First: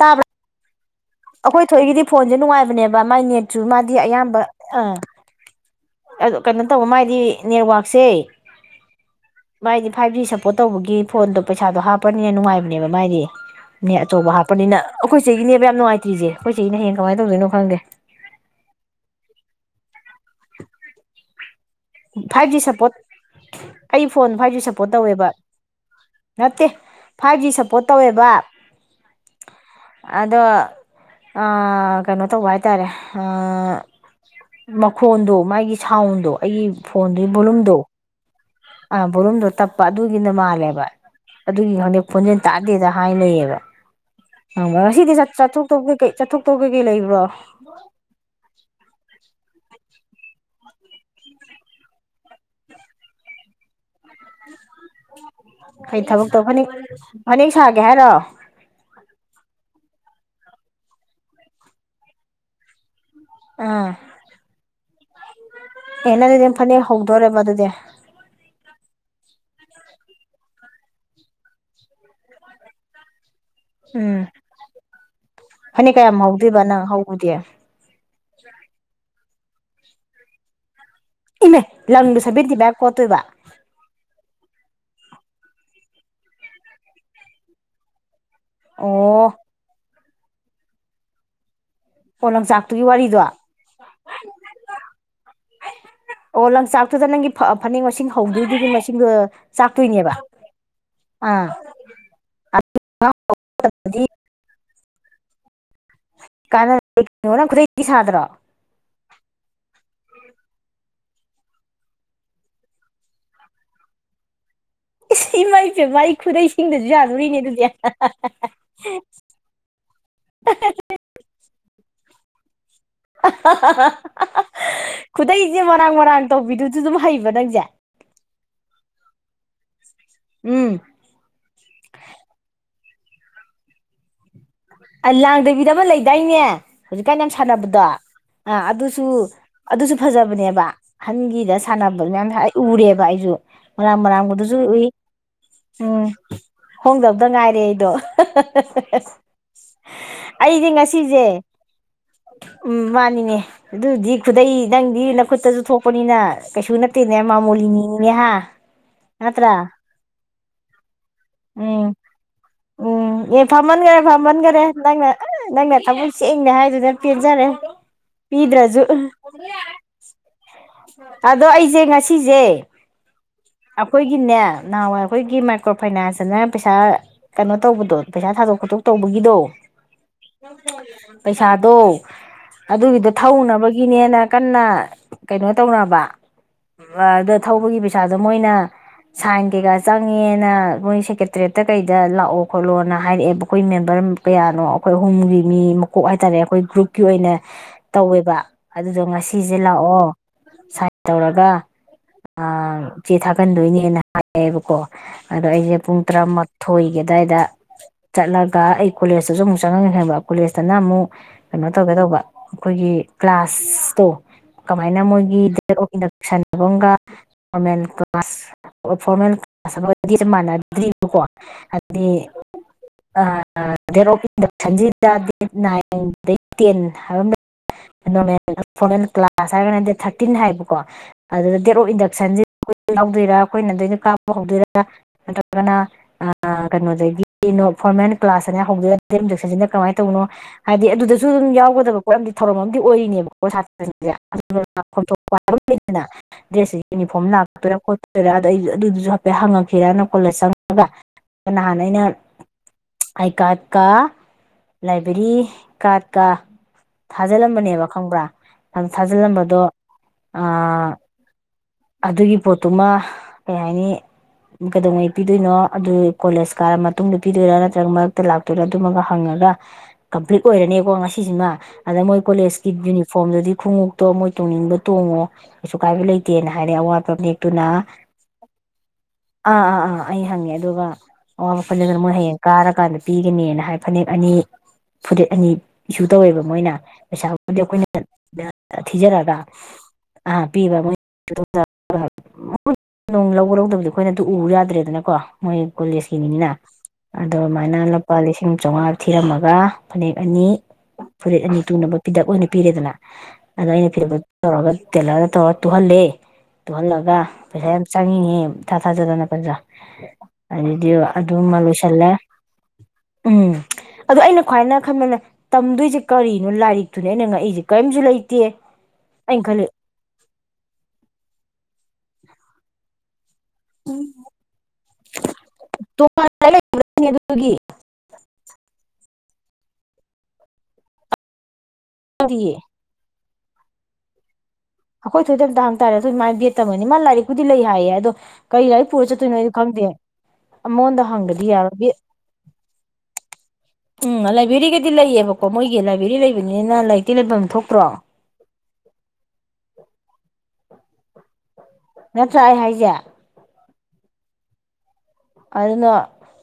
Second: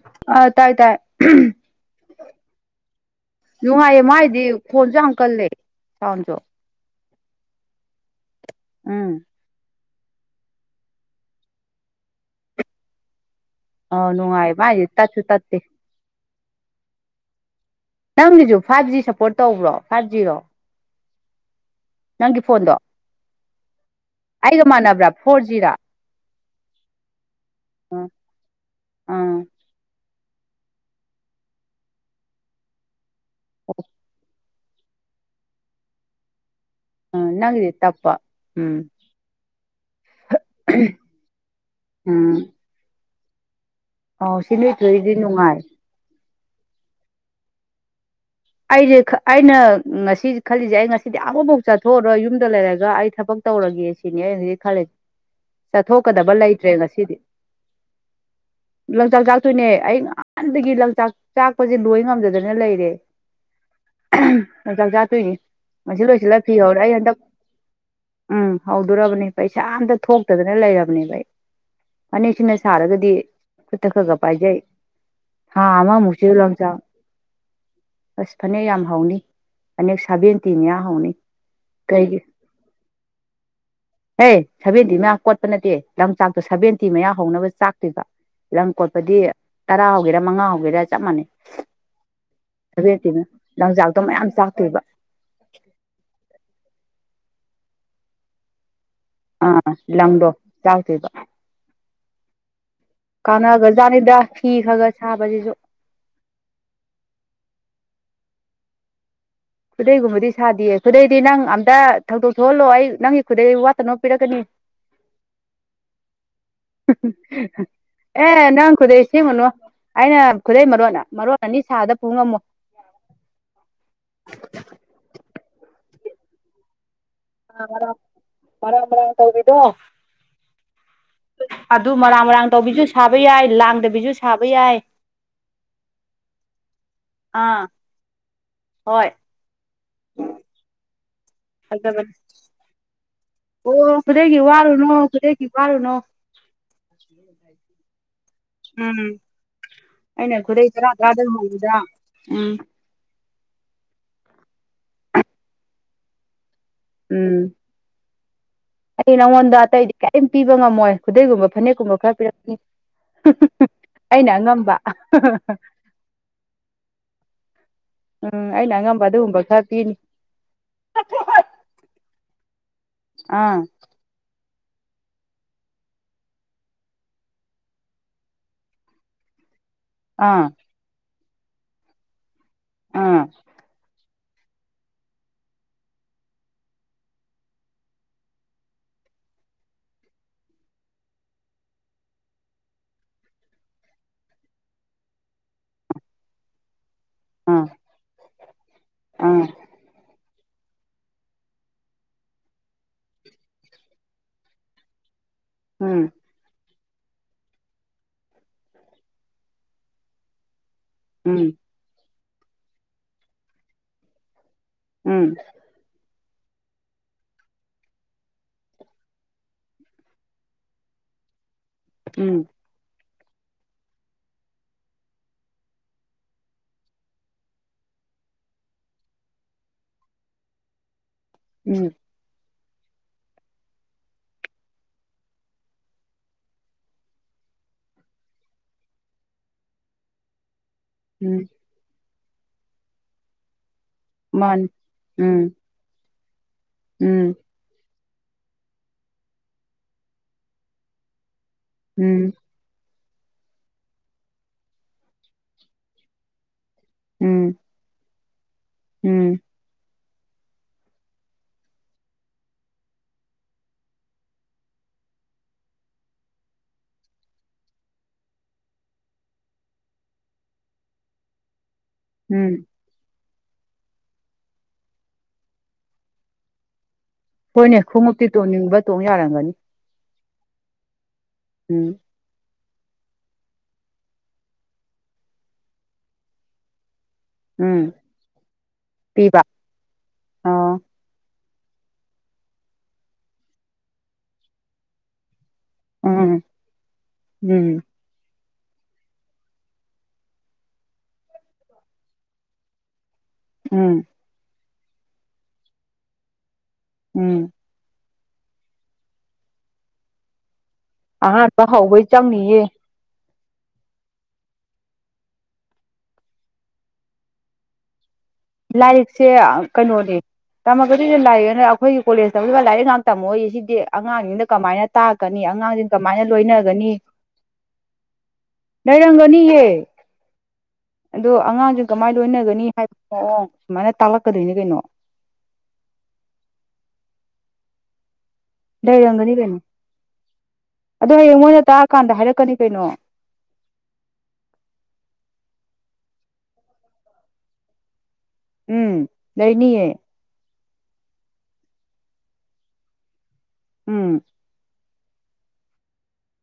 ꯇꯥꯕ꯭ꯔꯥ ꯑ ꯇꯥꯏ ꯇꯥꯏ ꯑꯩꯈꯣꯏ ꯊꯣꯛꯏꯒꯤꯗꯤ ꯐꯣꯟꯁꯦ ꯅꯨꯡꯉꯥꯏꯕꯅꯦꯕ ꯃꯥꯏ ꯅꯦꯠꯁꯨ ꯃꯥꯗꯤ ꯅꯨꯡꯉꯥꯏꯌꯦ ꯑꯌꯥꯝꯕ ꯃꯥꯏꯗꯤ ꯈꯣꯟꯁꯨ ꯑꯥ ꯌꯥꯝ ꯀꯜꯂꯦ ꯁꯥꯎꯟꯁꯨ ꯑꯗꯨ ꯀꯩꯅ ꯃꯥꯗꯤ ꯅꯦꯠꯋꯥꯛꯁꯦ ꯎꯝ ꯍꯥꯏꯥꯏꯗꯤ ꯐꯥꯏꯚ ꯖꯤ ꯁꯞꯄꯣꯔꯠ ꯇꯧꯕꯒꯤ ꯐꯣꯟꯗꯣ ꯄꯩꯁꯥꯗꯣ ꯍꯥꯞꯄꯅꯤꯅ ꯅꯨꯡꯉꯥꯏꯕꯅꯦꯕ ꯃꯥꯏꯗꯤ ꯅꯦ ꯑ ꯑꯆꯧꯕ ꯅꯨꯡꯉꯥꯏ ꯍꯥꯞꯄꯅꯤꯅ ꯃꯥꯏꯗꯤ ꯇꯠꯁꯨ ꯑꯩꯈꯣꯏ ꯇꯠꯇꯦ ꯆꯩꯒꯤꯅꯦꯕ ꯌꯥꯝ ꯅꯨꯡꯉꯥꯏꯇ꯭ꯔꯤꯁꯦ ꯑꯩꯈꯣꯏꯁꯤꯅ ꯍꯡ ꯀꯃꯥꯏꯅꯧꯗꯣꯏꯅꯣꯪꯗꯦ ꯅꯪꯒꯤꯁꯨ ꯐꯥꯏꯚ ꯖꯤ ꯁꯞꯄꯣꯔꯠ ꯇꯧꯕ꯭ꯔꯣ ꯁꯥꯖꯤꯔꯣ ꯐꯥꯏꯚ ꯖꯤ ꯁꯞꯄꯣꯔꯠ ꯑꯩ ꯐꯣꯟ ꯐꯥꯏꯚ ꯖꯤ ꯑꯩꯒ ꯁꯞꯄꯣꯔꯠ ꯃꯥꯟꯅꯕ꯭ꯔꯥ ꯇꯧꯋꯦꯕ ꯐꯣꯔ ꯖꯤꯔꯥ ꯅꯠꯇꯦ ꯐꯥꯏꯚ ꯖꯤ ꯁꯞꯄꯣꯔꯠ ꯑꯥ ꯇꯧꯋꯦꯕ ꯑꯥ ꯑꯗꯣ ꯀꯩꯅꯣ ꯇꯧꯕ ꯍꯥꯏꯇꯥꯔꯦ ꯍꯥꯥ ꯃꯈꯣꯟꯗꯣ ꯃꯥꯒꯤ ꯁꯥꯎꯟꯗꯣ ꯑꯩꯒꯤ ꯑꯥ ꯐꯣꯟꯗꯨꯒꯤ ꯅꯪꯒꯤꯗꯤ ꯕꯣꯂꯨꯝꯗꯣ ꯇꯞꯄ ꯎꯝ ꯑꯥ ꯕꯣꯔꯨꯝꯗꯣ ꯇꯞꯄ ꯑꯗꯨꯒꯤꯅ ꯃꯥꯜꯂꯦꯕ ꯑꯗꯨꯒꯤ ꯍꯧꯪꯗꯛ ꯐꯣꯟꯖꯦꯜ ꯎꯝ ꯇꯥꯗꯦꯗ ꯊꯥꯏꯅꯕ ꯑꯣ ꯁꯤ ꯁꯤꯗꯤ ꯅꯣꯏꯗꯨꯗꯤ ꯆꯠꯊ ꯅꯨꯡꯉꯥꯏ ꯆꯠꯊꯣꯛ ꯇꯧꯒ ꯀ ꯂꯩꯕ꯭ꯔꯥ ꯑꯗꯦ ꯈ ꯑꯩꯅ ꯉꯁꯤ ꯈꯜꯂꯤꯁꯦ ꯑꯩ ꯉꯁꯤꯗꯤ ꯑꯃꯐꯥꯎ ꯆꯠꯊꯣꯛꯑꯔꯒ ꯌꯨꯝꯗ ꯂꯩꯔꯒ ꯑꯩ ꯊꯕꯛ ꯇꯧꯔꯒꯦ ꯁꯤꯅꯤ ꯑꯩ ꯍꯧꯖꯤꯛ ꯈꯔꯦ ꯀꯩ ꯊꯕꯛ ꯆꯠꯊꯣꯛꯀꯗꯕ ꯇꯧ ꯐꯅꯦꯛ ꯂꯩꯇ꯭ꯔꯦ ꯉꯁꯤꯗꯤ ꯐꯅꯦꯛ ꯁꯥꯒꯦ ꯍꯥꯏꯔꯣ ꯂꯪꯆꯥꯛ ꯆꯥꯛꯇꯣꯏꯅꯦ ꯑꯩ ꯍꯥꯟꯅꯗꯒꯤ ꯂꯪꯆꯥꯛ ꯆꯥꯛꯄꯁꯦ ꯂꯣꯏ ꯉꯝꯖꯗꯅ ꯂꯩꯔꯦ ꯖ ꯀ ꯌꯦꯅ ꯑꯗꯨꯗꯅ ꯐꯅꯤ ꯍꯗꯣꯣꯔꯦ ꯃꯗꯨꯗꯤꯦ ꯔꯕꯅꯤ ꯄꯩꯁꯥ ꯑꯝꯇ ꯊꯣꯛꯇꯗꯅ ꯂꯩꯔꯕꯅꯦꯕ ꯐꯅꯦꯛꯁꯤꯅ ꯁꯥꯔꯒꯗꯤ ꯈꯇ ꯈꯒ ꯎꯝ ꯄꯥꯏꯖꯦ ꯍꯥ ꯑꯃ ꯐꯅꯦꯛ ꯀꯌꯥꯝ ꯃꯨꯁꯤ ꯍꯧꯗꯣꯏꯕ ꯂꯝꯆꯥ ꯅꯪ ꯍꯧꯕꯗꯤ ꯑꯁ ꯐꯅꯦꯛ ꯌꯥꯝ ꯍꯧꯥꯎꯏ ꯑꯦꯛꯛ ꯁꯕꯦꯟꯇꯅ ꯌꯥ ꯍꯅꯤ ꯏꯃꯦ ꯂꯅꯤꯡ ꯁꯕꯤꯔꯇꯕ ꯌꯥ ꯀꯣꯠꯇꯣꯏꯕ ꯍꯦ ꯁꯚꯦꯟꯇꯤ ꯃꯌꯥ ꯀꯣꯠꯄ ꯅꯠꯇꯦ ꯂꯝꯆꯥꯛꯇꯣ ꯁꯚꯦꯟꯇꯤ ꯃꯌꯥ ꯍꯧꯅꯕ ꯆꯥꯛꯇꯣꯏꯕ ꯂꯝ ꯂꯝ ꯀꯣꯠꯄꯗꯤ ꯑꯣ ꯇꯔꯥ ꯍꯧꯒꯦꯔꯥ ꯃꯉꯥ ꯍꯧꯒꯦꯔꯥ ꯆꯞ ꯃꯥꯟꯅꯩ ꯄꯣꯂꯛ ꯆꯥꯛ ꯊꯕꯦꯠꯇꯤꯅ ꯂꯟꯖꯥꯛꯇꯣ ꯃꯌꯥꯝ ꯆꯥꯛꯇꯣꯏꯕ ꯑꯣ ꯂꯪꯆꯥꯛꯇꯨꯗ ꯅꯪꯒꯤ ꯐꯅꯦꯛ ꯃꯁꯤꯡ ꯍꯧꯗꯣꯏꯗꯨꯔꯤꯕ ꯑꯥ ꯂꯪꯗꯣ ꯆꯥꯛꯗꯦꯕ ꯑꯥ ꯑꯗꯨꯗꯤ ꯀꯥꯟꯅꯒꯖꯥꯠꯅꯤꯗ ꯐꯤ ꯈꯔꯒ ꯁꯍꯕꯖꯦꯁꯨ ꯀꯥꯟꯅ ꯅꯪ ꯈꯨꯗꯩꯗꯤꯤ ꯁꯥꯗ꯭ꯔꯣ ꯈꯨꯗꯩꯒꯨꯝꯕꯗꯤ ꯁꯥꯗꯌꯦ ꯈꯨꯗꯩꯗꯤ ꯅꯪ ꯑꯝꯇ ꯊꯧꯗꯣꯛ ꯊꯣꯛꯍꯜꯂꯣ ꯑꯩ ꯅꯪꯒꯤ ꯈꯨꯗꯩ ꯋꯥꯠꯇꯅꯕꯣ ꯄꯤꯔꯛꯀꯅꯤ ꯏꯃꯥꯏꯁꯦ ꯃꯥꯏ ꯈꯨꯗꯩꯁꯤꯡꯗꯁꯨ ꯌꯥꯅꯨꯔꯤꯅꯦ ꯑꯗꯨꯗꯤ ꯑꯦ ꯅꯪ ꯈꯨꯗꯩ ꯁꯦꯝꯒꯅꯨ ꯑꯩꯅ ꯈꯨꯗꯩ ꯃꯔꯣꯟ ꯃꯔꯣꯟ ꯑꯅꯤ ꯁꯥꯕꯗ ꯄꯨ ꯉꯝꯃꯣꯏ ꯈꯨꯗꯩꯁꯦ ꯃꯔꯥꯡ ꯃꯔꯥꯡ ꯇꯧꯕꯤꯗꯨꯁꯨ ꯑꯗꯨꯝ ꯍ ꯗꯪꯖꯦ ꯍꯔꯕꯔ ꯇꯧꯕꯤꯗꯣ ꯎꯝ ꯑꯗꯨ ꯃꯔꯥꯡ ꯃꯔꯥꯡ ꯇꯧꯕꯤꯖ ꯁꯥꯕ ꯌꯥꯏ ꯂꯥꯡꯗꯕꯤꯁꯨ ꯁꯥꯕ ꯌꯥꯏ ꯑ ꯂꯥꯡꯗꯕꯤꯗꯕ ꯂꯩꯗꯥꯏꯅꯦ ꯍꯧꯖꯤꯛꯀꯥꯟ ꯌꯥꯝ ꯑꯥ ꯁꯥꯟꯅꯕꯗꯣ ꯑꯥ ꯑꯗꯨꯁꯨ ꯍꯣꯏ ꯑꯗꯨꯁꯨ ꯐꯖꯕꯅꯦꯕ ꯑꯍꯟꯒꯤꯗ ꯁꯥꯟꯅꯕ ꯐꯖꯕꯅꯤ ꯃꯌꯥꯝ ꯎꯔꯦꯕ ꯑꯩ ꯑꯩꯁꯨ ꯑꯣ ꯃꯔꯥꯡ ꯈꯨꯗꯩꯒꯤ ꯃꯔꯥꯡꯕꯗꯨꯁꯨ ꯎꯏ ꯋꯥꯔꯨꯅꯣ ꯈꯨꯗꯩꯒꯤ ꯋꯥꯔꯨꯅꯣ ꯎꯝ ꯍꯣꯡꯗꯕꯗ ꯉꯥꯏꯔꯦ ꯑꯩꯗꯣ [inaudible] ꯎꯝ ꯑꯩꯅ ꯑꯩꯗꯤ ꯈꯨꯗꯩ ꯇꯔꯥ ꯉꯁꯤꯁꯦ ꯀꯥꯗꯕ ꯃꯣꯂꯗ ꯎꯝ ꯅꯦ ꯑꯗꯨꯗꯤ ꯈꯨꯗꯩ ꯅꯪꯗꯤ ꯅ ꯈꯨꯠꯇꯁꯨ ꯊꯣꯛꯄꯅꯤꯅ ꯀꯩꯁꯨ ꯅꯠꯇꯦꯅꯦ ꯎꯝ ꯃꯥꯃꯣꯂꯤꯅꯤꯅꯦ ꯍꯥ ꯑꯩ ꯅꯠꯇ꯭ꯔꯥ ꯅꯉꯣꯟꯗ ꯑꯇꯩꯗꯤ ꯀꯔꯤꯝ ꯄꯤꯕ ꯉꯝꯃꯣꯏ ꯈꯨꯗꯩꯒꯨꯝꯕ ꯎꯝ ꯐꯅꯦꯛꯀꯨꯝꯕ ꯈꯔ ꯄꯤꯔꯛꯅꯤ ꯑꯩꯅ ꯈꯃꯟꯈꯔꯦ ꯑꯉꯝꯕ ꯅꯪꯅ ꯅꯪꯅ ꯊꯕꯛ ꯁꯦꯡꯅꯦ ꯍꯥꯏꯗꯨꯅ ꯄꯦꯟꯖꯔꯦ ꯎꯝ ꯑꯩꯅ ꯄꯤꯗ꯭ꯔꯁꯨ ꯑꯉꯝꯕ ꯑꯗꯨꯒꯨꯝꯕ ꯈꯔ ꯄꯤꯅꯤ ꯑꯗꯣ ꯑꯩꯁꯦ ꯉꯁꯤꯁꯦ ꯑꯥ ꯑꯩꯈꯣꯏꯒꯤꯅꯦ ꯅꯍꯥꯟꯋꯥꯏ ꯑꯩꯈꯣꯏꯒꯤ ꯃꯥꯏꯀ꯭ꯔꯣ ꯐꯥꯏꯅꯥꯟꯁꯇꯅ ꯄꯩꯁꯥ ꯀꯩꯅꯣ ꯇꯧꯕꯗꯣ ꯄꯩꯁꯥ ꯊꯥꯗꯣꯛ ꯈꯣꯇꯣꯛ ꯇꯧꯕꯒꯤꯗꯣ ꯍ ꯑꯥ ꯐ ꯄꯩꯁꯥꯗꯣ ꯑꯗꯨꯒꯤꯗꯣ ꯑꯥ ꯊꯧꯅꯕꯒꯤꯅꯦꯅ ꯀꯟꯅ ꯀꯩꯅꯣ ꯇꯧꯅꯕ ꯑꯗ ꯊꯧꯕꯒꯤ ꯄꯩꯁꯥꯗꯣ ꯃꯣꯏꯅ ꯁꯥꯏꯟ ꯀꯩꯀꯥ ꯆꯪꯉꯦꯅ ꯃꯣꯏ ꯁꯦꯀ꯭ꯔꯦꯇꯔꯦꯠꯇ ꯀꯩꯗ ꯂꯥꯛꯑꯣ ꯈꯣꯠꯂꯣꯅ ꯍꯥꯏꯔꯛꯑꯦꯕ ꯑꯩꯈꯣꯏ ꯃꯦꯝꯕꯔ ꯀꯌꯥꯅꯣ ꯑꯩꯈꯣꯏ ꯑꯍꯨꯝꯒꯤ ꯃꯤ ꯃꯀꯣꯛ ꯍꯥꯏꯇꯥꯔꯦ ꯑꯩꯈꯣꯏ ꯒ꯭ꯔꯨꯞ ꯀ ꯑꯣꯏꯅ ꯑꯥ ꯇꯧꯋꯦꯕ ꯑꯗꯨꯗꯣ ꯑꯥ ꯉꯁꯤꯁꯦ ꯂꯥꯛꯑꯣ ꯁꯥꯏꯟ ꯇꯧꯔꯒ ꯏꯆꯦ ꯊꯥꯛꯀꯟꯗꯣꯏꯅꯦꯅ ꯍꯥꯏꯌꯦꯕꯀꯣ ꯑꯗꯣ ꯑꯩꯁꯦ ꯎꯝ ꯄꯨꯡ ꯇꯔꯥꯃꯉ ꯊꯣꯏꯒꯦ ꯑꯗꯨꯏꯗ ꯆꯠꯂꯒ ꯑꯩ ꯀꯣꯂꯦꯖꯇꯁꯨ ꯑꯃꯨꯛ ꯆꯪꯉꯒ ꯍꯥꯏꯕ ꯀꯣꯂꯦꯖ ꯐꯖꯅ ꯑꯃꯨꯛ ꯎꯝ ꯀꯩꯅꯣ ꯇꯧꯒꯦ ꯇꯧꯕ ꯑꯩꯈꯣꯏꯒꯤ ꯀ꯭ꯂꯥꯁ ꯇꯣ ꯀꯃꯥꯏꯅ ꯎꯝ ꯃꯣꯏꯒꯤ ꯇꯁꯟꯅꯒꯨꯝꯒ ꯐꯣꯔꯃꯦꯜ ꯀ꯭ꯂꯥꯁ ꯐꯣꯔꯃꯦꯜ ꯀ꯭ꯂꯥꯁ ꯑꯗꯨꯗꯤ ꯃꯥꯟꯅꯗ꯭ꯔꯤꯕꯀꯣ ꯑꯗꯨꯗꯤ ꯎꯝ ꯗꯦꯠ ꯑꯣꯐ ꯏꯟꯗꯛꯁꯟꯁꯤꯗ ꯗꯦꯠ ꯅꯥꯏꯟ ꯇꯦꯟ ꯍꯥꯏꯕ ꯑꯃ ꯐꯣꯔ ꯀ꯭ꯂꯥꯁ ꯍꯥꯏꯔꯒꯅ ꯗꯦꯠ ꯊꯥꯔꯇꯤꯟ ꯍꯥꯏꯕꯀꯣ ꯑꯗꯨꯒ ꯗꯦꯠ ꯑꯣꯐ ꯎꯝ ꯏꯟꯗꯛꯁꯟꯁꯤ ꯌꯥꯗꯣꯏꯔꯥ ꯑꯩꯈꯣꯏꯅꯗꯩꯅ ꯀꯥꯞꯄ ꯍꯧꯗꯣꯏꯔꯥ ꯅꯠꯇ꯭ꯔꯒꯅ ꯀꯩꯅꯣꯗꯒꯤ ꯐꯣꯔꯃꯦꯜ ꯀ꯭ꯂꯥꯁ ꯍꯧꯗꯣꯏ ꯍꯧꯁꯁꯤꯅ ꯀꯃꯥꯏꯅ ꯇꯧꯅꯣ ꯍꯥꯏꯗꯤ ꯑꯗꯨꯗꯁꯨ ꯎꯝ ꯑꯗꯨꯝ ꯌꯥꯎꯒꯗꯕ ꯄꯣ ꯑꯃꯗꯤ ꯊꯧꯔꯝ ꯑꯃꯗꯤ ꯑꯣꯏꯔꯤꯅꯦꯕ ꯃꯥꯅꯤ ꯄꯣ ꯎꯝ ꯗ ꯗꯦꯁ ꯌꯨꯅꯤꯐꯣꯔꯝ ꯎꯝ ꯂꯥꯛꯣ ꯔ ꯑꯗ ꯑꯩ ꯑꯗꯨꯗꯨꯁꯨ ꯍꯥꯏꯐꯦꯠ ꯍꯪꯉꯛꯈꯤꯔꯅ ꯀꯣꯂꯦꯖ ꯆꯪꯉꯒ ꯀꯟꯅ ꯍꯅꯅ ꯎꯝ ꯑꯥꯏ ꯀꯥꯔꯗ ꯀꯥ ꯂꯥꯏꯕ꯭ꯔꯦꯔꯤ ꯀꯥꯔꯗ ꯀ ꯎꯝ ꯐꯥꯖꯤꯜꯂꯝꯕꯅꯦꯕ ꯈꯪꯕ꯭ꯔꯥ ꯑꯗ ꯎꯝ ꯊꯥꯖꯤꯜꯂꯝꯕꯗꯣ ꯑꯥ ꯑꯗꯨꯒꯤ ꯄꯣꯠꯇꯨꯃ ꯀꯩ ꯍꯥꯏꯅꯤ ꯀꯩꯗꯧꯉꯩ ꯄꯤꯗꯣꯏꯅꯣ ꯑꯗꯨ ꯀꯣꯂꯦꯖ ꯀꯥꯔ ꯃꯇꯨꯡꯗ ꯄꯤꯗꯣꯏꯔꯥ ꯅꯠꯇ꯭ꯔꯒ ꯃꯔꯛꯇ ꯂꯥꯛꯇꯣꯏꯔꯥ ꯑꯗꯨꯃꯒ ꯍꯪꯉꯒ ꯀꯝꯄ꯭ꯂꯤꯠ ꯑꯣꯏꯔꯅꯤꯀꯣ ꯉꯁꯤꯁꯤꯃ ꯑꯗ ꯃꯣꯏ ꯀꯣꯦꯁ ꯎꯝ ꯀꯀꯤꯅꯤ ꯐꯣꯝꯗꯗꯤ ꯈꯣꯡꯉꯣꯛꯇꯣ ꯃꯣꯏ ꯇꯣꯡꯅꯤꯡꯕ ꯇꯣꯡꯉꯣ ꯀꯩꯁꯨ ꯀꯥꯏꯕ ꯂꯩꯇꯦꯅ ꯍꯥꯏꯔꯦꯋꯥ ꯍꯣꯏꯅꯦ ꯈꯣꯡꯎꯞꯇꯤ ꯇꯣꯡꯅꯤꯡꯕ ꯇꯣꯡ ꯌꯥꯔꯝꯒꯅꯤ ꯑꯥ ꯑꯥ ꯑꯥ ꯑꯩ ꯍꯪꯉꯦ ꯑꯗꯨꯒ ꯋꯥ ꯎꯝ ꯄꯜꯦꯗꯔ ꯃ ꯍꯌꯦꯦ ꯀꯥꯔꯀꯥꯟꯗ ꯄꯤꯒꯅꯦꯅ ꯍꯥꯏ ꯐꯅꯦꯛ ꯑꯅꯤ ꯐꯨꯔꯤꯠ ꯑꯅꯤ ꯏꯁꯨ ꯇꯧꯋꯦꯕ ꯃꯣꯏꯅ ꯄꯩꯁꯥꯒꯕꯨꯕꯗꯤ ꯎꯝ ꯑꯩꯈꯣꯏꯅ ꯊꯤꯖꯔꯒ ꯄꯤꯕ ꯑ ꯄꯤꯕ ꯑꯣ ꯃꯣꯏ ꯂꯧꯕꯔ ꯂꯧꯗꯕꯗꯤ ꯑꯩꯈꯣꯏꯅ ꯑꯗꯨ ꯎ ꯌꯥꯗ꯭ꯔꯦꯗꯅꯀꯣ ꯃꯣꯏ ꯎꯝ ꯀꯣꯂꯦꯖꯀꯤꯅꯤꯅꯤꯅ ꯑꯗꯨꯃꯥꯏꯅ ꯎꯝ ꯂꯨꯄꯥ ꯂꯤꯁꯤꯡ ꯏꯁꯤꯡꯨꯝ ꯆꯥꯝꯃꯉꯥꯗ ꯊꯤꯔꯝꯃꯒ ꯐꯅꯦꯛ ꯑꯅꯤ ꯐꯨꯔꯤꯠ ꯑꯅꯤ ꯇꯨꯅꯕ ꯄꯤꯗꯛ ꯑꯣꯏꯅ ꯄꯤꯔꯦꯗꯅ ꯑꯗ ꯑꯩꯅ ꯎꯝ ꯐꯤꯕ ꯇꯧꯔꯒ ꯇꯂꯅ ꯇꯧꯔ ꯇꯨꯍꯜꯂꯦ ꯍ ꯇꯨꯍꯜꯂꯒ ꯎꯝ ꯄꯩꯁꯥ ꯌꯥꯝ ꯆꯪꯉꯅꯦꯍꯦ ꯆꯥ ꯊꯥꯖꯗꯅ ꯐꯖꯥ ꯑꯍꯥꯟꯕ ꯍꯧꯕꯩ ꯆꯪꯉꯌꯦ ꯎꯝ ꯑꯗꯣ ꯑꯩꯅ ꯈ꯭ꯋꯥꯏꯅ ꯈꯟꯕꯅꯦ ꯇꯝꯗꯣꯏꯁꯦ ꯀꯔꯤꯅꯣ ꯂꯥꯏꯔꯤꯛꯇꯨꯅꯦ ꯑꯩꯅ ꯉꯛꯏꯁꯦ ꯀꯔꯤꯝꯁꯨ ꯂꯩ ꯂꯥꯏꯔꯤꯛꯁꯦ ꯀꯩꯅꯣꯅꯦ ꯑꯗꯨ ꯂꯥꯏꯑꯦꯅ ꯑꯩꯈꯣꯏꯒꯤ ꯀꯣꯂꯦꯖ ꯇꯧꯗ ꯂꯥꯏꯛꯥꯛ ꯇꯝꯃꯣꯏꯌꯦ ꯁꯤꯗꯤ ꯑꯉꯥꯡꯁꯤꯡꯗ ꯀꯃꯥꯏꯅ ꯇꯥꯛꯀꯅꯤ ꯑꯉꯥꯡꯁꯤꯡꯅ ꯀꯃꯥꯏꯅ ꯇꯣꯉꯥꯟꯅ ꯂꯣꯏꯅꯒꯅꯤ ꯂꯩꯕꯅꯤ ꯑꯗꯨꯒꯤ ꯂꯩꯔꯝꯒꯅꯤ ꯑꯗꯨꯣ ꯑꯉꯥꯡꯁꯨ ꯀꯃꯥꯏ ꯂꯣꯏꯅꯒꯅꯤ ꯑꯩꯈꯣꯏ ꯍꯥꯏꯕ ꯑꯣ ꯃꯅ ꯇꯂꯛ ꯀꯗꯣꯏꯅꯤ ꯑꯩꯈꯣꯏ ꯊꯣꯏꯗꯝ ꯍꯪꯇꯥꯔꯦ ꯑꯗꯨꯣꯏ ꯃꯥꯥꯏ ꯕꯦꯠꯇꯝꯅꯤ ꯃꯥ ꯂꯥꯏꯔꯤꯛ ꯗꯤ ꯂꯩ ꯍꯥꯏꯌꯦꯗꯣ ꯀꯔꯤ ꯂꯥꯏꯔꯤ ꯄꯨꯔ ꯆꯠꯇꯣꯏꯅꯣ ꯂꯩꯔꯝꯒꯅꯤ ꯑꯩꯅꯣ ꯀꯩꯅꯣ ꯈꯪꯗꯦ ꯑꯃꯉꯣꯟꯗ ꯑꯗꯣ ꯍꯌꯦꯡ ꯍꯪꯒꯗꯤ ꯃꯣꯏꯅ ꯌꯥꯔꯒ ꯇꯥꯛꯑꯀꯥꯟꯗ ꯍꯥꯏꯔꯛꯀꯅꯤ ꯀꯩꯅꯣ ꯎꯝ ꯂꯥꯏꯕ꯭ꯔꯦꯔꯤꯒꯗꯤ ꯂꯩꯌꯦꯕꯀꯣ ꯑꯣ ꯃꯣꯏꯒꯤ ꯂꯥꯏꯕ꯭ꯔꯦꯔꯤ ꯂꯩꯕꯅꯤꯅ ꯂꯥꯏꯔꯤꯛꯇꯤ ꯂꯩꯐꯝ ꯑꯃ ꯊꯣꯛꯇ꯭ꯔꯣ ꯎꯝ ꯂꯩꯅꯤꯌꯦ ꯅꯠꯇ꯭ꯔ ꯑꯩ ꯍꯥꯏꯖꯦ ꯎꯝ ꯑꯗꯨꯅ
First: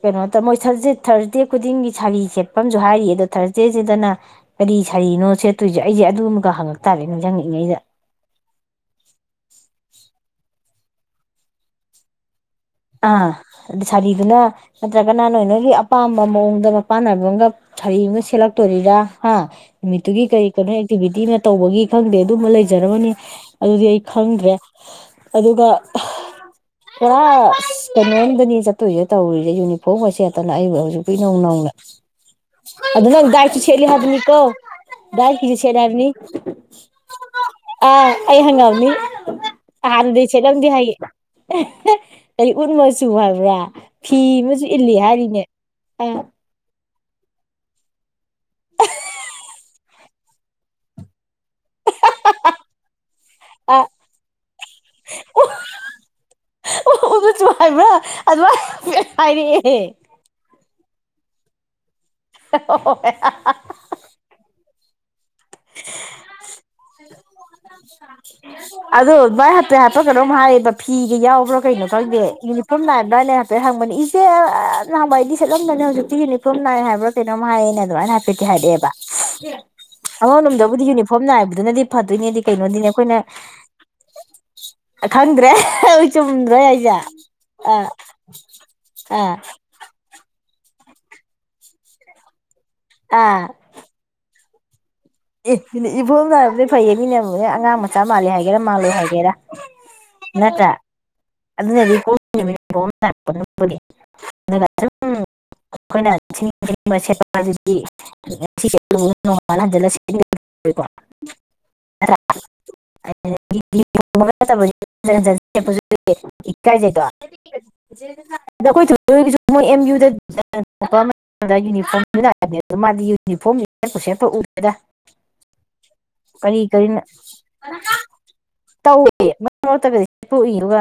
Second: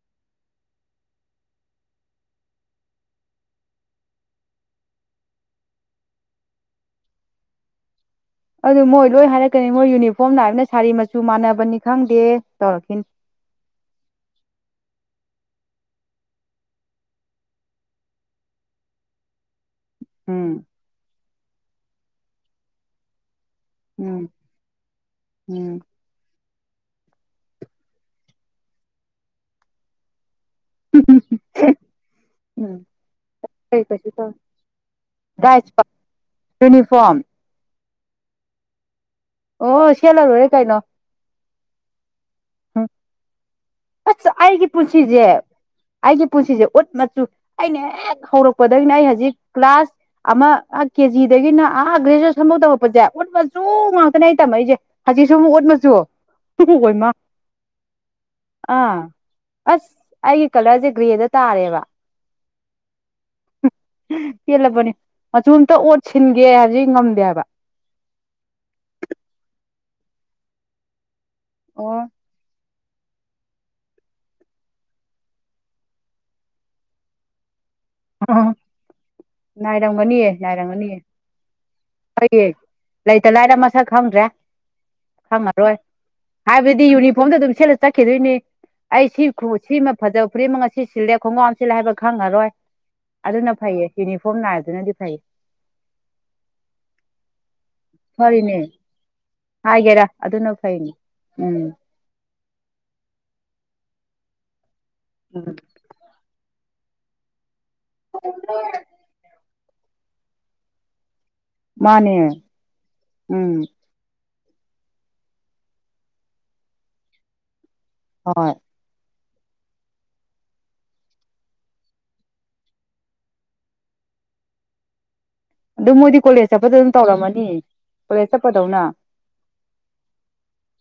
ꯀꯩꯅꯣ ꯇꯧꯃꯣꯏ ꯊ ꯊꯥꯔꯁꯗꯦ ꯈꯨꯗꯤꯡꯒꯤ ꯁꯥꯔꯤ ꯁꯦꯠꯄ ꯑꯨ ꯍꯥꯏꯔꯤ ꯑꯗꯣ ꯊꯥꯔꯁꯗꯦꯁꯤꯗꯅ ꯀꯔꯤ ꯁꯥꯔꯤꯅꯣ ꯁꯦꯠꯇꯣꯏꯁꯦ ꯑꯩꯁꯦ ꯑꯗꯨꯨꯝꯒ ꯍꯪꯉꯛ ꯇꯥꯔꯦ ꯅꯤꯡꯁꯤꯡꯪꯏꯉꯩꯗ ꯑꯗꯨ ꯃꯣꯏ ꯂꯣꯏ ꯍꯥꯏꯔꯛꯀꯅꯤ ꯃꯣꯏ ꯌꯨꯅꯤꯐꯣꯔꯝ ꯅꯥ ꯍꯥꯏꯕꯅ ꯁꯥꯔꯤ ꯃꯆꯨ ꯃꯥꯟꯅꯕꯅꯤ ꯈꯪꯗꯦ ꯇꯧꯔꯛꯈꯤꯅꯤ ꯑꯥ ꯑꯗꯨ ꯁꯔꯤꯗꯅ ꯅꯠꯇ꯭ꯔꯒꯅꯍ ꯅꯣꯏ ꯅꯣꯏꯒꯤ ꯑꯄꯥꯝꯕ ꯃꯑꯣꯡꯗ ꯃꯄꯥꯟꯅꯕ ꯑꯃꯒ ꯊꯔꯤ ꯑꯃꯒ ꯁꯦꯠꯂꯛꯇꯣꯔꯤꯔ ꯍꯥ ꯅꯨꯃꯤꯠꯇꯨꯒꯤ ꯀꯔꯤ ꯎꯝ ꯀꯩꯅꯣ ꯑꯦꯛꯇꯤꯚꯤꯇꯤ ꯑꯃ ꯇꯧꯕꯒꯤ ꯈꯪꯗꯦ ꯑꯗꯨꯝꯕ ꯂꯩꯖꯔꯕꯅꯤ ꯑꯗꯨꯗꯤ ꯑꯩ ꯎꯝ ꯈꯪꯗ꯭ꯔꯦ ꯑꯗꯨꯒ ꯎꯝ ꯄꯨꯔ ꯀꯩꯅꯣꯝꯗꯅꯤ ꯆꯠꯇꯣꯏꯁꯦ ꯇꯧꯔꯤꯁꯦ ꯌꯨꯅꯤꯐꯣꯔꯝꯁꯦ ꯠꯇꯅ ꯑꯩꯕꯨ ꯍꯧꯖꯤꯛꯄꯨ ꯏꯅꯧ ꯅꯧꯅ ꯎꯝ ꯑꯗꯨ ꯅꯪ ꯗꯥꯏꯔꯤꯁꯨ ꯁꯦꯠꯂꯤꯦ ꯀꯩꯁꯨ ꯇꯧ ꯍꯥꯏꯕꯅꯤꯀꯣ ꯗꯥꯏꯔꯤꯛꯀꯤꯁꯨ ꯁꯦꯠꯂꯦ ꯗꯥꯏꯁ ꯍꯥꯏꯕꯅꯤ ꯌꯨꯅꯤꯐꯣꯔꯝ ꯑꯥ ꯑꯩ ꯍꯪꯒꯥꯥꯎꯅꯤ ꯑꯣ ꯁꯤꯂꯔ ꯑꯣꯏꯔꯦ ꯀꯥꯏꯅꯣ [inaudible] ꯀꯔꯤ ꯎꯠꯃꯁꯨꯨ ꯍꯥꯏꯕ꯭ꯔꯥ ꯐꯤ ꯑꯁ ꯑꯃꯁꯨ ꯑꯩꯒꯤ ꯏꯜꯂꯤ ꯄꯨꯟꯁꯤꯁꯦ ꯍꯥꯏꯔꯤꯅꯦ ꯑꯥ ꯑꯩꯒꯤ ꯄꯨꯟꯁꯤꯁꯦ ꯎꯠ ꯃꯆꯨ ꯑꯩꯅ ꯍꯧꯔꯛꯄꯗꯒꯤꯅ ꯑꯩ ꯍꯧꯖꯤꯛ ꯀ꯭ꯂꯥꯁ ꯑꯃ ꯀꯦꯖꯤ ꯑꯗꯒꯤꯅ ꯑꯥ ꯒ꯭ꯔꯦꯖꯨꯋꯦꯁꯟꯐ ꯇꯧꯔꯛꯄꯁꯦ ꯎꯠꯂꯁꯨ ꯑꯥ ꯉꯥꯛꯇꯅꯦ ꯑꯩ ꯇꯝꯃꯛꯏꯁꯦ ꯍꯧꯖꯤꯛꯁꯨ ꯑꯃꯨꯛ ꯎꯠꯃꯁꯨ ꯑꯗꯨ ꯑꯣꯏꯃ ꯎꯗꯨꯁꯨ ꯍꯥꯏꯕ꯭ꯔꯥ ꯑꯗꯨꯃꯥꯏꯅ ꯑꯁ ꯍꯥꯏꯔꯛꯑꯦ ꯍꯥꯏꯒꯤ ꯀꯂ ꯁꯦ ꯒ꯭ꯔꯦꯗ ꯇꯥꯔꯦꯕ ꯑꯣ ꯃꯆꯇ ꯑꯣꯠ ꯁꯤꯟꯒꯦ ꯍꯥꯏꯕꯁꯤ ꯉꯝꯗꯦ ꯍꯥꯏꯕ ꯑꯗ ꯚꯏ ꯍ ꯍꯥꯞꯠꯇ ꯀꯗꯣꯝ ꯍꯥꯏꯌꯦꯕ ꯐꯤꯒ ꯌꯥꯎꯕ ꯭ꯔꯥ ꯀꯩꯅꯣ ꯑꯣ ꯆꯪꯗꯦ ꯐꯣꯔꯝ ꯅꯥꯏꯕ꯭ꯔꯏꯅꯦ ꯍꯥꯏꯐꯦꯠ ꯍꯪꯕꯅ ꯏꯦ ꯍꯪꯕ ꯑꯩꯗꯤ ꯁꯦꯠꯂꯝꯗꯅꯦ ꯍꯧꯖꯤꯛꯇꯤ ꯌꯨꯅꯤꯐꯣꯔꯝ ꯅꯥꯏ ꯍꯥꯏꯕ꯭ꯔꯥ ꯀꯩꯅꯣꯝ ꯍꯥꯏꯌꯦꯅꯦꯕ ꯑꯗꯨꯥꯏ ꯍꯥꯄꯤꯦ ꯊ ꯍꯥꯏꯗꯦꯕꯕꯥ ꯑꯉꯛ ꯝꯗꯕꯨꯗꯤ ꯌꯨꯅꯤꯐꯣꯔꯝ ꯅꯥꯏꯕꯗꯤ ꯍꯣꯏꯌꯦ ꯂꯩꯇ ꯂꯥꯏꯔ ꯃꯁꯛ ꯈꯪꯗ꯭ꯔꯦ ꯈꯪꯗ꯭ꯔꯦ ꯈꯪꯉꯔꯣꯏ ꯆꯨꯝꯗ꯭ꯔꯣ ꯑꯩ ꯍꯥꯏꯕꯗꯤ ꯍꯥꯏꯁꯦ ꯌꯨꯅꯤꯐꯣꯔꯝꯗ ꯑꯗꯨꯝ ꯁꯦꯠꯂ ꯑꯥ ꯆꯠꯈꯤꯗꯣꯏꯅꯤ ꯑꯩ ꯁꯤ ꯑꯥ ꯁꯤꯃ ꯐꯖꯕ ꯄꯨꯈ꯭ꯔꯤꯃ ꯑꯁꯤ ꯁꯤꯜꯂꯦ ꯈꯣꯡꯒ꯭ꯔꯥꯎꯝ ꯁꯤꯜꯂꯦ ꯍꯥꯏꯕ ꯈꯪꯉꯔꯣꯏ ꯑꯥ ꯑꯗꯨꯗ ꯅ ꯐꯥꯏꯌꯦ ꯌꯨꯅꯤꯐꯣꯔꯝꯅꯥꯏꯗꯅꯗꯤ ꯑꯦ ꯏꯐꯣ ꯅꯥꯔꯛꯄꯗꯤ ꯐꯩꯌꯦ ꯃꯤꯅ ꯑꯉꯥꯡ ꯃꯆꯥ ꯃꯥꯜꯂꯦ ꯐꯔꯤꯅꯦ ꯍꯥꯏꯒꯦꯔꯥ ꯃꯥꯜꯂꯦ ꯍꯥꯏꯒꯦꯔꯥ ꯍꯥꯏꯒꯦꯔꯥ ꯑꯗꯨꯅ ꯅꯠꯇ꯭ꯔꯥ ꯐꯩꯅꯦ ꯎꯝ ꯑꯗꯨꯅꯗꯤ ꯅꯨꯔꯛꯄ ꯑ ꯈꯩꯅ ꯦ ꯄꯄꯥ ꯊ ꯐꯥꯟꯖꯂꯁꯤ ꯀꯣ ꯃꯥꯅꯦ ꯎꯝ ꯦꯄ ꯀꯥꯏꯗꯦꯗꯣ ꯍꯣꯏ ꯣꯏ ꯑꯗꯨꯣꯏ ꯑꯦꯝ ꯌꯨꯗꯅꯤꯝ ꯁꯦꯠꯄ ꯁꯦꯠꯄ ꯎꯦ ꯑꯣꯗ ꯑꯗꯨ ꯃꯣꯏꯗꯤ ꯀꯣꯂꯦꯖ ꯀꯔꯤ ꯆꯠꯄꯗ ꯑꯗꯨꯝ ꯀꯔꯤꯅ ꯇꯧꯔꯝꯃꯅꯤ ꯀꯣꯂꯦꯖ ꯆꯠꯄꯗꯧꯅ ꯇꯧꯏ ꯃꯔ ꯃꯔꯣꯛꯏ ꯑꯗꯨꯒ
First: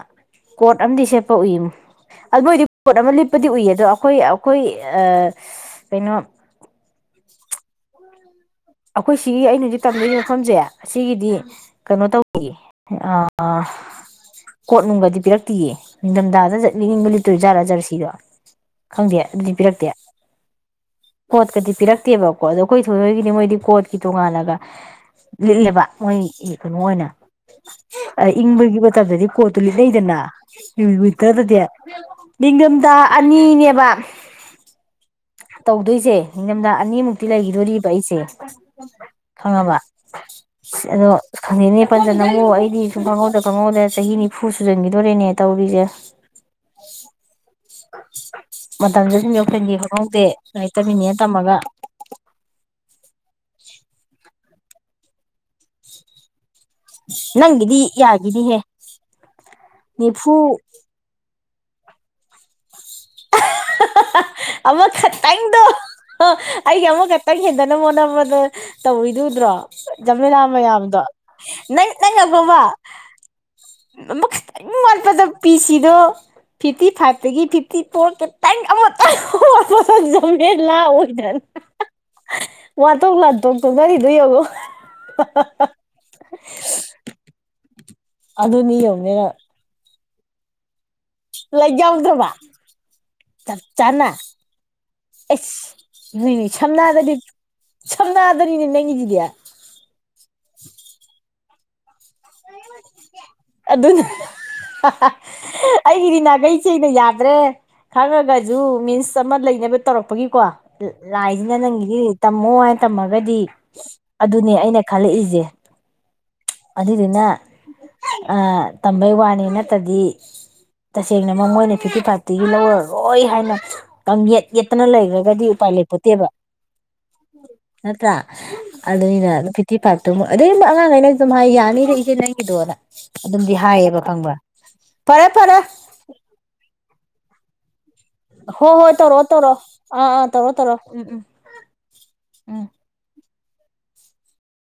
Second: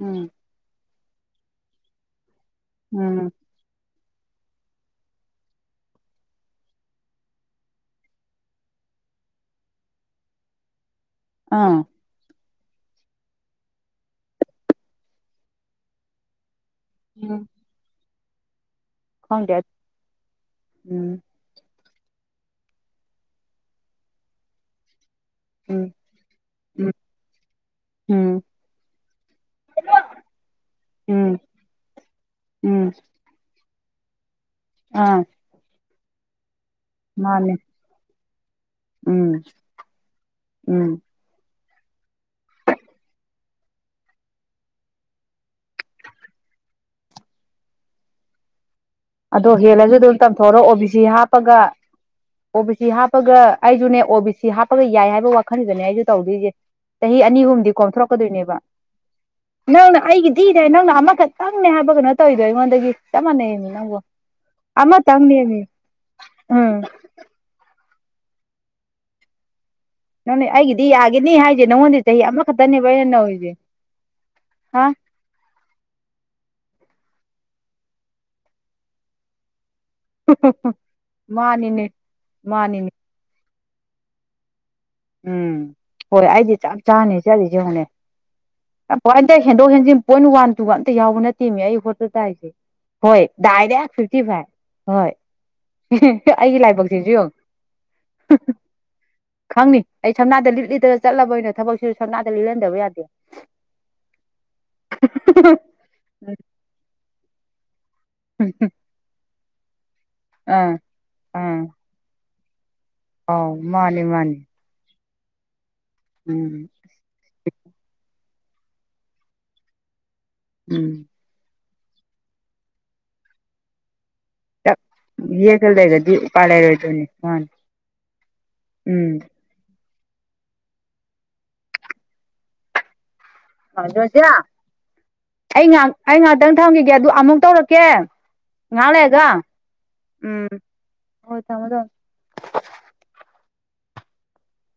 ꯎꯝ ꯀꯠ ꯑꯗꯨꯝꯗꯤ ꯁꯦꯠꯄ ꯎꯏꯨ ꯑꯗꯨ ꯑꯣꯏꯗꯤ ꯄꯣꯠ ꯑꯃ ꯎꯝ ꯂꯤꯞꯄꯗꯤ ꯎꯏꯌꯦꯗꯣ ꯑꯩꯈꯣꯏ ꯑꯩꯈꯣꯏ ꯀꯩꯅꯣ ꯑꯩꯈꯣꯏ ꯁꯤꯒꯤ ꯑꯩꯅ ꯍꯧꯖꯤꯛ ꯇꯝꯖꯔꯤ ꯃꯐꯝꯁꯦ ꯑꯁꯤꯒꯤꯗꯤ ꯑꯥ ꯀꯩꯅꯣ ꯇꯧ ꯀꯣꯠꯅꯨꯡꯒꯗꯤ ꯄꯤꯔꯛꯇꯤꯌꯦ ꯅꯤꯡꯊꯝꯊꯥꯗꯠ ꯅꯤꯡ ꯂꯤꯇꯣ ꯎꯝ ꯖꯔꯖꯔꯁꯤꯔꯣ ꯈꯪꯗꯦ ꯑꯗꯨꯗꯤ ꯄꯤꯔꯛꯇꯦ ꯎꯝ ꯄꯣꯠꯀꯗꯤ ꯄꯤꯔ ꯅꯠꯇꯦꯕꯀꯣ ꯑꯗꯣ ꯑꯩꯈꯣꯏꯅꯣꯏꯒꯤꯅꯤ ꯃꯣꯏꯗꯤ ꯀꯣꯠꯒꯤꯇꯣꯡꯒꯅꯒ ꯂꯤꯠꯂꯦꯕ ꯎꯝ ꯃꯣꯏ ꯀꯩꯅꯣ ꯎꯝ ꯑꯣꯏꯅ ꯎꯝ ꯏꯪꯕꯒꯤ ꯃꯇꯝꯗꯗꯤ ꯀꯣꯠꯇꯨ ꯂꯤꯠꯅꯩꯗꯅ ꯎꯝ ꯋꯤꯟꯇꯔꯗꯗꯤ ꯎꯝ ꯅꯤꯡꯊꯝꯊꯥ ꯑꯅꯤꯅꯦꯕ ꯑꯥ ꯇꯧꯗꯣꯏꯁꯦ ꯆꯊꯝꯗ ꯑꯅꯤꯃꯨꯛꯇꯤ ꯃꯥꯅꯦ ꯂꯩꯈꯤꯗꯣꯔꯤꯕ ꯑꯩꯁꯦ ꯎꯝ ꯈꯪꯉꯕ ꯎꯝ ꯑꯗꯣ ꯈꯪꯉꯤꯅꯦ ꯐꯟꯗ ꯅꯪꯉꯛꯣ ꯑꯩꯗꯤ ꯁꯨꯝ ꯈꯪꯍꯧꯗ ꯈꯪꯍꯧꯗ ꯆꯍꯤ ꯅꯤꯐꯨ ꯁꯨꯖꯟꯈꯤꯗꯣꯔꯦꯅꯦ ꯇꯧꯔꯤꯁꯦ ꯃꯇꯝꯁꯦ ꯁꯨꯝ ꯑꯗꯣ ꯌꯧꯁꯟꯒꯤ ꯍꯦꯜꯂꯁꯨ ꯑꯗꯨꯝ ꯈꯪꯍꯧꯗꯦ ꯇꯝꯊꯣꯛꯔꯣ ꯂꯥꯏꯔꯤꯛ ꯑꯣ ꯕꯤ ꯁꯤ ꯇꯝꯃꯤꯅꯦ ꯇꯝꯃꯒ ꯍꯥꯞꯄꯒ ꯑꯣ ꯕꯤ ꯁꯤ ꯍꯥꯞꯄꯒ ꯑꯩꯁꯨꯅꯦ ꯑꯣ ꯕꯤ ꯁꯤ ꯍꯥꯞꯄꯒ ꯌꯥꯏ ꯍꯥꯏꯕ ꯋꯥꯈꯜꯗꯨꯅꯦ ꯑꯩꯁꯨ ꯇꯧꯗꯣꯏꯔꯤꯁꯦ ꯆꯍꯤ ꯑꯅꯤ ꯑꯍꯨꯝꯗꯤ ꯅꯪꯒꯤꯗꯤ ꯌꯥꯒꯤꯅꯤꯍꯦ ꯀꯣꯝꯊꯣꯔꯛꯀꯗꯣꯏꯅꯦꯕ ꯅꯪꯅ ꯅꯤꯐꯨ ꯑꯩꯒꯤꯗꯤꯗ ꯅꯪꯅ ꯑꯃꯈꯛ ꯅꯪꯅꯦ ꯍꯥꯏꯕ ꯀꯩꯅꯣ ꯇꯧꯔꯤꯗꯣ ꯑꯩꯉꯣꯟꯗꯒꯤ ꯇꯥ ꯃꯅꯦꯃꯤꯅꯕꯣ ꯑꯃꯃ ꯀ ꯇꯗꯣ ꯎꯝ ꯑꯩ ꯑꯃꯃ ꯀꯠꯇꯪꯗ ꯅꯅ ꯍꯣ ꯑꯃꯗ ꯇꯧꯤꯗꯨꯗ꯭ꯔꯣ ꯖꯂꯂꯥ ꯅꯪꯅꯦ ꯑꯩꯒꯤꯗꯤ ꯃꯌꯥꯝꯗꯣ ꯌꯥꯒꯤꯅꯤ ꯍꯥꯏꯁꯦ ꯅꯪ ꯅꯪꯉꯣꯟꯗ ꯅꯪ ꯆꯍꯤ ꯑꯀꯕ ꯑꯃꯈꯛꯇꯅꯦꯕ ꯑꯩꯅ ꯅꯧꯔꯤꯁꯦ ꯈꯤꯇꯪ ꯍꯥ ꯋꯥꯠꯄꯗ ꯄꯤꯁꯤ ꯣ ꯐꯤꯇꯤ ꯐꯥꯠꯇꯒꯤ ꯐꯤ ꯄꯣ ꯇꯪ ꯑꯃꯇ ꯂꯥꯛꯑꯣꯏꯗꯅ ꯃꯥꯅꯤꯅꯦ ꯃꯥꯅꯤꯅꯦ ꯋꯥꯊꯣꯛ ꯇ ꯉꯔꯤꯗꯏꯕꯨꯣ ꯎꯝ ꯍꯣꯏ ꯑꯩꯗꯤ ꯆꯞ ꯆꯥꯅꯤ ꯆꯦꯗꯤ ꯌꯦꯡꯉꯅꯦ ꯑꯗꯨꯅꯤ ꯌꯦꯡꯉꯨꯅꯦ ꯑ ꯑꯗ ꯅꯪ ꯍꯦꯟꯗꯣ ꯍꯦꯟꯖꯤ ꯄꯣꯏꯟ ꯋꯥꯟ ꯇꯨ ꯋꯥꯟ ꯠꯇ ꯌꯥꯎꯕ ꯅꯠꯇꯦꯅꯦ ꯂꯩ ꯑꯩ ꯍꯣꯠꯇ ꯇ ꯌꯥꯎꯗ꯭ꯔꯕ ꯍꯥꯏꯁꯦ ꯍꯣꯏ ꯆꯞ ꯗꯥꯏꯔꯦꯛ ꯆꯥꯅ ꯐꯤꯐꯇꯤ ꯐꯥꯏꯚ ꯍꯣꯏ ꯑꯩꯁ ꯅꯣꯏ ꯑꯩꯒꯤ ꯂꯥꯏꯕꯛꯁꯤꯁꯨ ꯁꯝꯅꯗꯗꯤ ꯌꯦꯡꯉ ꯁꯝꯅꯗꯔꯤꯅꯦ ꯅꯪꯒꯤꯁꯤꯗꯤ ꯈꯪꯅꯤ ꯑꯩ ꯁꯝꯅꯥꯗ ꯂꯤꯠ ꯂꯤꯗꯅ ꯆꯠꯂꯕꯣꯏ ꯑꯣꯏꯅ ꯀꯁ ꯁ ꯑꯗꯨꯅ ꯑꯩꯒꯤꯗꯤ ꯅꯥꯈꯩꯆꯦꯩꯅ ꯌꯥꯗ꯭ꯔꯦ ꯈꯪꯉꯒꯁꯨ ꯃꯤꯟꯁ ꯑꯃ ꯂꯩꯅꯕ ꯇꯧꯔꯛꯄꯒꯤꯀꯣ ꯑꯥ ꯂꯥꯏꯁꯤꯅ ꯑꯥ ꯅꯪꯒꯤꯗꯤ ꯇꯃꯣ ꯇꯝꯃꯒꯗꯤ ꯑꯥꯎ ꯃꯥꯅꯤ ꯃꯥꯅꯤ ꯑꯗꯨꯅꯦ ꯑꯩꯅ ꯈꯜꯂꯛꯏꯁꯦ ꯎꯝ ꯑꯅꯤꯗꯅꯥ ꯇꯝꯕꯩ ꯋꯥꯅꯤ ꯅꯠꯇꯗꯤ ꯎꯝ ꯇꯁꯦꯡꯅ ꯃꯃꯣꯏꯅ ꯐꯤꯞꯇꯤ ꯐꯥꯏꯚꯇꯒꯤ ꯂꯧꯔꯔꯣꯏ ꯍꯥꯏꯅ ꯀꯪ ꯌꯦꯠ ꯇꯛ ꯌꯦꯠꯇꯅ ꯂꯩꯈ꯭ꯔꯒꯗꯤ ꯌꯦꯛꯒ ꯎꯄꯥꯏ ꯂꯩꯔꯗꯤ ꯂꯩꯄꯣꯠꯇꯦꯕ ꯎꯄꯥꯏ ꯂꯩꯔꯣꯏꯗꯣꯏꯅꯤ ꯃꯥꯅꯤ ꯅꯠꯇ꯭ꯔꯥ ꯎꯝ ꯑꯗꯨꯅꯤꯅ ꯐꯤꯐꯇꯤ ꯐꯥꯏꯚ ꯑꯗꯨ ꯁꯃꯥꯏ ꯌꯥꯅꯤꯔ ꯍꯒ ꯅꯪꯗ ꯑꯂ ꯁꯤꯔ ꯐꯔꯦ ꯐꯔꯦ ꯑꯩ ꯉꯍ ꯑꯩ ꯉꯍꯥꯛꯇꯪ ꯊꯝꯈꯤꯒꯦ ꯑꯃꯨꯛ ꯇꯧꯔꯛꯀꯦ ꯍꯣꯏ ꯉꯍꯥꯛ ꯍꯣꯏ ꯂꯩꯔꯒ ꯇꯧꯔꯛꯑꯣ ꯇꯧꯔꯣꯑꯣ ꯑꯥ ꯑꯥ ꯎꯝ ꯇꯧꯔꯣ ꯇꯧꯔꯣ ꯎꯝ ꯎꯝ ꯍꯣꯏ ꯊꯝꯃꯣ ꯊꯝꯃꯣ ꯎꯝ